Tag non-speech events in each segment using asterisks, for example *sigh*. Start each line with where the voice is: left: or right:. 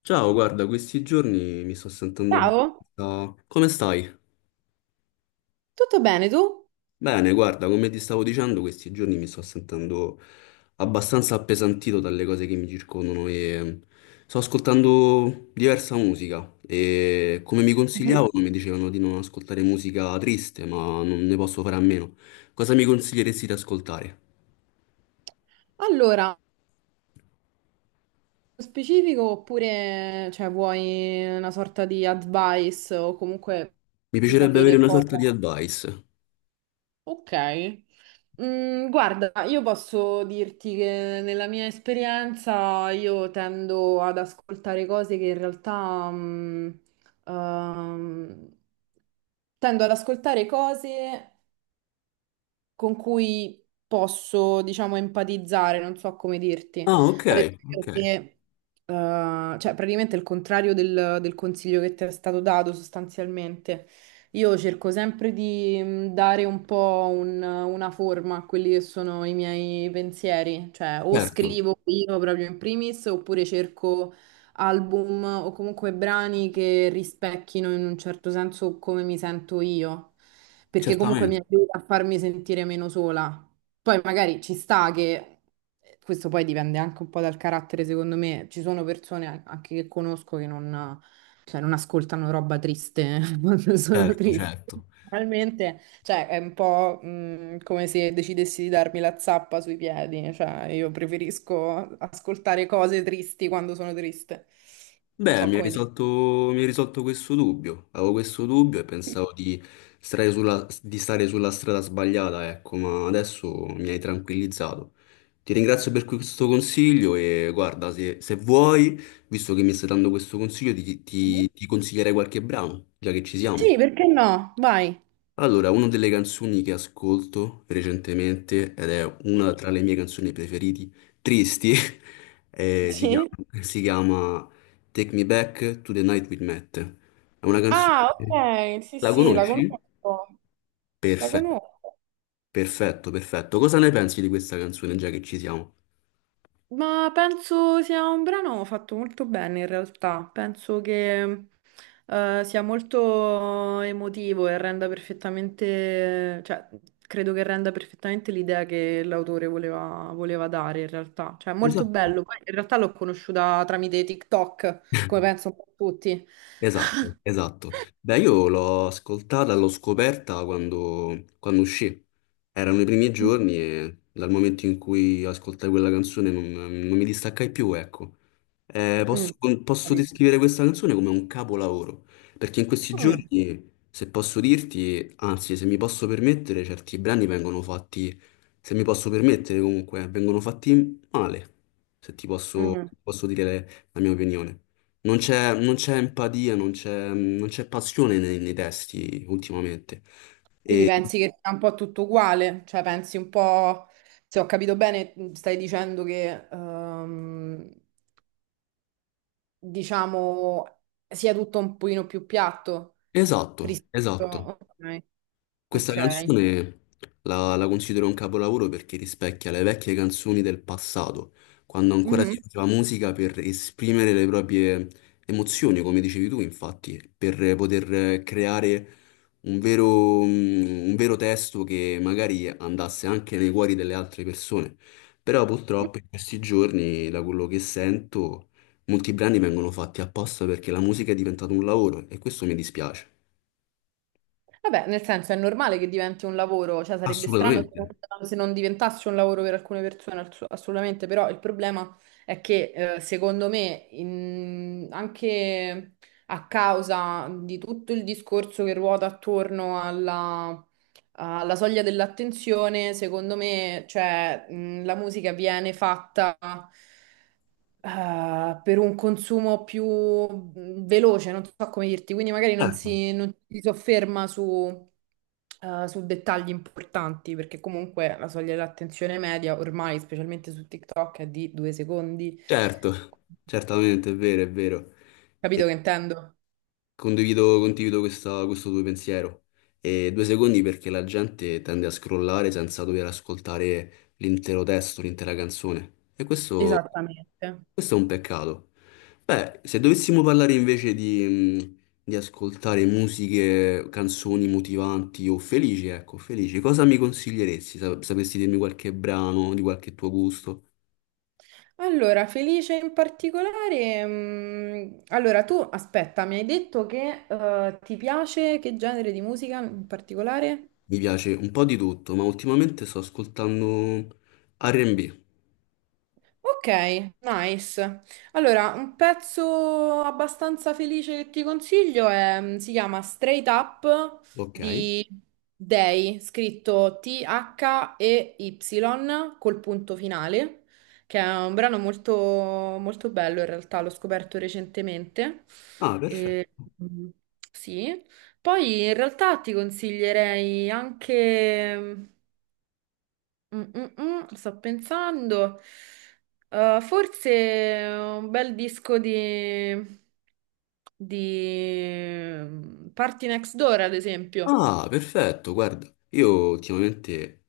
left: Ciao, guarda, questi giorni mi sto sentendo
right: Ciao,
left: abbastanza... Come stai?
right: tutto bene tu?
left: Bene, guarda, come ti stavo dicendo, questi giorni mi sto sentendo abbastanza appesantito dalle cose che mi circondano e sto ascoltando diversa musica e come mi
right: Mhm.
left: consigliavano mi dicevano di non ascoltare musica triste, ma non ne posso fare a meno. Cosa mi consiglieresti di ascoltare?
right: Allora, nello specifico oppure cioè, vuoi una sorta di advice o comunque
left: Mi
right: ti
left: piacerebbe avere
right: sapere
left: una
right: cosa?
left: sorta di advice.
right: Ok. Guarda, io posso dirti che nella mia esperienza io tendo ad ascoltare cose che in realtà ehm, tendo ad ascoltare cose con cui posso, diciamo, empatizzare, non so come dirti.
left: Ah, ok,
right: Ad
left: ok,
right: esempio, che, cioè, praticamente il contrario del consiglio che ti è stato dato sostanzialmente. Io cerco sempre di dare un po' una forma a quelli che sono i miei pensieri, cioè o
left: certo,
right: scrivo io proprio in primis oppure cerco album o comunque brani che rispecchino in un certo senso come mi sento io, perché comunque mi
left: certamente,
right: aiuta a farmi sentire meno sola. Poi magari ci sta che, questo poi dipende anche un po' dal carattere, secondo me, ci sono persone anche che conosco che non, cioè, non ascoltano roba triste *laughs* quando sono
left: certo,
right: triste.
left: certo.
right: Realmente cioè, è un po', come se decidessi di darmi la zappa sui piedi, cioè io preferisco ascoltare cose tristi quando sono triste. Non
left: Beh,
right: so come dire.
left: mi hai risolto questo dubbio. Avevo questo dubbio e pensavo di stare sulla strada sbagliata, ecco, ma adesso mi hai tranquillizzato. Ti ringrazio per questo consiglio e guarda, se vuoi, visto che mi stai dando questo consiglio, ti,
right: Mhm.
left: ti ti consiglierei qualche brano, già che ci siamo.
right: Sì, perché no? Vai.
left: Allora, una delle canzoni che ascolto recentemente, ed è una tra le mie canzoni preferite, tristi, *laughs* si
right: Sì.
left: chiama, si chiama Take Me Back to the Night We Met. È una canzone...
right: Ah, ok, sì,
left: La
right: sì, la
left: conosci?
right: conosco. La
left: Perfetto,
right: conosco.
left: perfetto, perfetto. Cosa ne pensi di questa canzone, già che ci siamo?
right: Ma penso sia un brano fatto molto bene in realtà, penso che sia molto emotivo e renda perfettamente, cioè credo che renda perfettamente l'idea che l'autore voleva dare in realtà, cioè è molto
left: Esatto.
right: bello. Poi, in realtà l'ho conosciuta tramite TikTok, come
left: *laughs*
right: penso un po' tutti.
left: Esatto, esatto. Beh, io l'ho ascoltata, l'ho scoperta quando uscì. Erano i primi giorni
right: *laughs*
left: e dal momento in cui ascoltai quella canzone non mi distaccai più, ecco. Eh, posso,
right: Mm,
left: posso
right: capito.
left: descrivere questa canzone come un capolavoro, perché in questi
right: Mm,
left: giorni, se posso dirti, anzi, se mi posso permettere, certi brani vengono fatti, se mi posso permettere comunque, vengono fatti male, se ti
right: mm.
left: posso dire la mia opinione. Non c'è empatia, non c'è passione nei testi ultimamente.
right: Quindi pensi che sia un po' tutto uguale? Cioè pensi un po', se ho capito bene, stai dicendo che, diciamo, sia tutto un pochino più piatto
left: Esatto,
right: rispetto...
left: esatto.
right: Ok,
left: Questa
right: ok.
left: canzone la considero un capolavoro perché rispecchia le vecchie canzoni del passato, quando ancora si
right: Mhm.
left: faceva musica per esprimere le proprie emozioni, come dicevi tu, infatti, per poter creare un vero, un vero testo che magari andasse anche nei cuori delle altre persone. Però purtroppo in questi giorni, da quello che sento, molti brani vengono fatti apposta perché la musica è diventata un lavoro e questo mi dispiace.
right: Vabbè, nel senso è normale che diventi un lavoro, cioè sarebbe strano se
left: Assolutamente.
right: non diventasse un lavoro per alcune persone, assolutamente, però il problema è che secondo me anche a causa di tutto il discorso che ruota attorno alla, alla soglia dell'attenzione, secondo me cioè, la musica viene fatta per un consumo più veloce, non so come dirti, quindi magari
left: Certo.
right: non si sofferma su, su dettagli importanti, perché comunque la soglia dell'attenzione media ormai, specialmente su TikTok, è di 2 secondi.
left: Certo, certamente, è vero, è vero. E
right: Capito che intendo?
left: condivido, condivido questo tuo pensiero. E due secondi perché la gente tende a scrollare senza dover ascoltare l'intero testo, l'intera canzone. E questo,
right: Esattamente.
left: questo è un peccato. Beh, se dovessimo parlare invece di ascoltare musiche, canzoni motivanti o felici, ecco, felici, cosa mi consiglieresti? Sapresti dirmi qualche brano di qualche tuo gusto?
right: Allora, felice in particolare, allora tu aspetta, mi hai detto che ti piace che genere di musica in particolare?
left: Mi piace un po' di tutto, ma ultimamente sto ascoltando R&B,
right: Ok, nice. Allora, un pezzo abbastanza felice che ti consiglio è, si chiama Straight Up
left: ok?
right: di Day, scritto T-H-E-Y col punto finale, che è un brano molto, molto bello in realtà, l'ho scoperto recentemente.
left: Ah,
right: E,
left: perfetto.
right: mm, sì. Poi in realtà ti consiglierei anche... sto pensando. Forse un bel disco di Party Next Door, ad esempio.
left: Ah, perfetto, guarda, io ultimamente,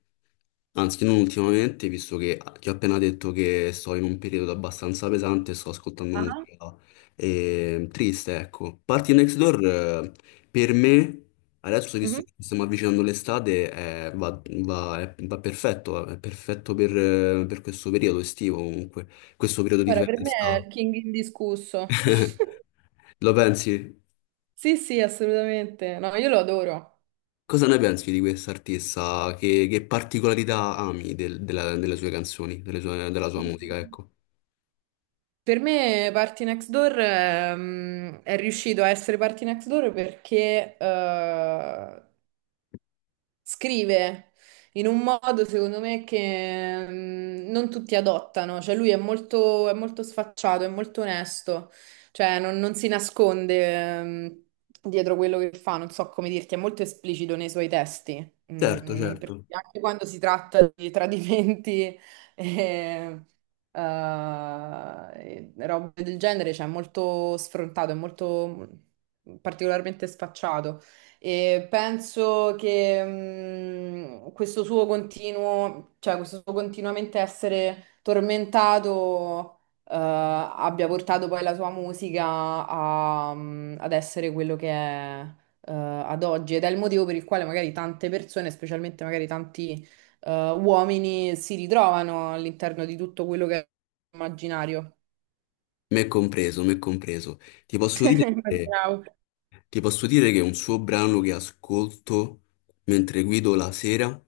left: anzi non ultimamente, visto che ti ho appena detto che sto in un periodo abbastanza pesante, sto ascoltando
right: Ah.
left: musica triste, ecco. Party Next Door, per me, adesso
right: Mhm.
left: visto che ci stiamo avvicinando all'estate, va perfetto, è perfetto per questo periodo estivo comunque, questo periodo di
right: Guarda, per me è
left: festa.
right: il King indiscusso.
left: *laughs*
right: *laughs*
left: Lo pensi?
right: Sì, sì, assolutamente. No, io lo adoro.
left: Cosa ne pensi di quest'artista? Che particolarità ami delle sue canzoni, della sua musica, ecco?
right: Per me Party Next Door è riuscito a essere Party Next Door perché scrive in un modo, secondo me, che non tutti adottano. Cioè, lui è molto sfacciato, è molto onesto, cioè, non si nasconde, dietro quello che fa. Non so come dirti, è molto esplicito nei suoi testi.
left: Certo, certo.
right: Perché anche quando si tratta di tradimenti *laughs* e, e robe del genere, cioè, è molto sfrontato, è molto particolarmente sfacciato. E penso che questo suo continuo, cioè questo suo continuamente essere tormentato, abbia portato poi la sua musica a, ad essere quello che è, ad oggi ed è il motivo per il quale magari tante persone, specialmente magari tanti, uomini, si ritrovano all'interno di tutto quello che è immaginario.
left: Me compreso, me compreso. Ti
right: *laughs*
left: posso dire,
right: Immaginavo.
left: ti posso dire che è un suo brano che ascolto mentre guido la sera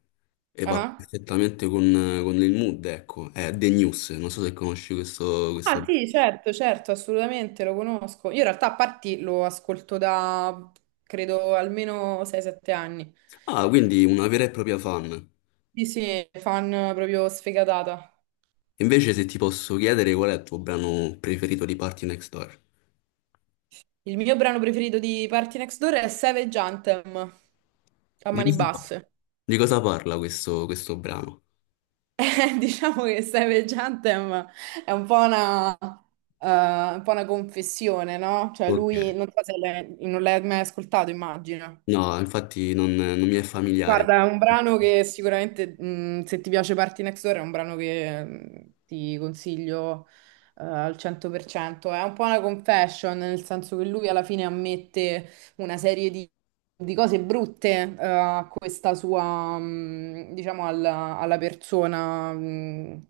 left: e va
right: Ah.
left: perfettamente con il mood, ecco. È The News, non so se conosci questo...
right: Ah sì, certo, certo, assolutamente lo conosco. Io in realtà a parti lo ascolto da credo almeno 6-7 anni.
left: Ah, quindi una vera e propria fan.
right: Sì, sì, fan proprio sfegatata.
left: Invece se ti posso chiedere qual è il tuo brano preferito di Party Next Door?
right: Il mio brano preferito di Party Next Door è Savage Anthem, a
left: Di
right: mani
left: questo qua.
right: basse. *laughs*
left: Di cosa parla questo brano?
right: Diciamo che Savage Anthem è un po' una confessione, no? Cioè
left: Ok.
right: lui, non so se l'hai non l'hai mai ascoltato, immagino.
left: No, infatti non mi è familiare.
right: Guarda, è un brano che sicuramente, se ti piace Party Next Door, è un brano che ti consiglio al 100%. È un po' una confession, nel senso che lui alla fine ammette una serie di cose brutte a questa sua, diciamo, alla persona,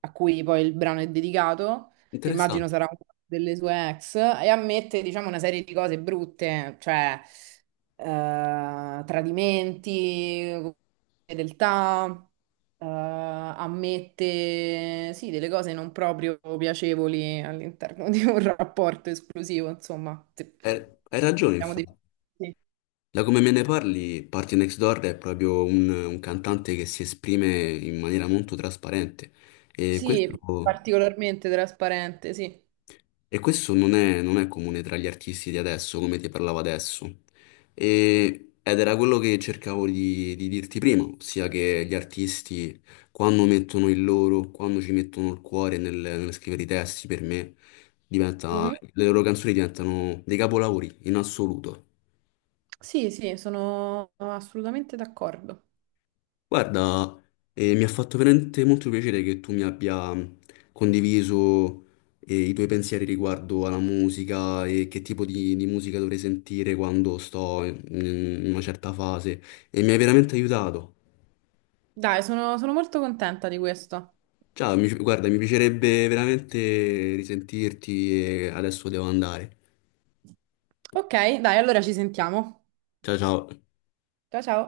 right: a cui poi il brano è dedicato, che immagino
left: Interessante.
right: sarà una delle sue ex, e ammette, diciamo, una serie di cose brutte, cioè tradimenti, fedeltà, ammette, sì, delle cose non proprio piacevoli all'interno di un rapporto esclusivo, insomma. Se-
left: Hai ragione,
right: Diciamo di...
left: infatti.
right: Sì,
left: Da come me ne parli, Party Next Door è proprio un cantante che si esprime in maniera molto trasparente. E questo
right: sì, particolarmente trasparente, sì.
left: e questo non è, non è comune tra gli artisti di adesso, come ti parlavo adesso. Ed era quello che cercavo di dirti prima, ossia che gli artisti, quando mettono il loro, quando ci mettono il cuore nel scrivere i testi, per me, diventa,
right: Mhm.
left: sì, le loro canzoni diventano dei capolavori in assoluto.
right: Sì, sì, sono assolutamente d'accordo.
left: Guarda, mi ha fatto veramente molto piacere che tu mi abbia condiviso i tuoi pensieri riguardo alla musica e che tipo di musica dovrei sentire quando sto in una certa fase e mi hai veramente aiutato.
right: Dai, sono molto contenta di questo.
left: Ciao, guarda, mi piacerebbe veramente risentirti e adesso devo andare.
right: Ok, dai, allora ci sentiamo.
left: Ciao ciao.
right: Ciao ciao.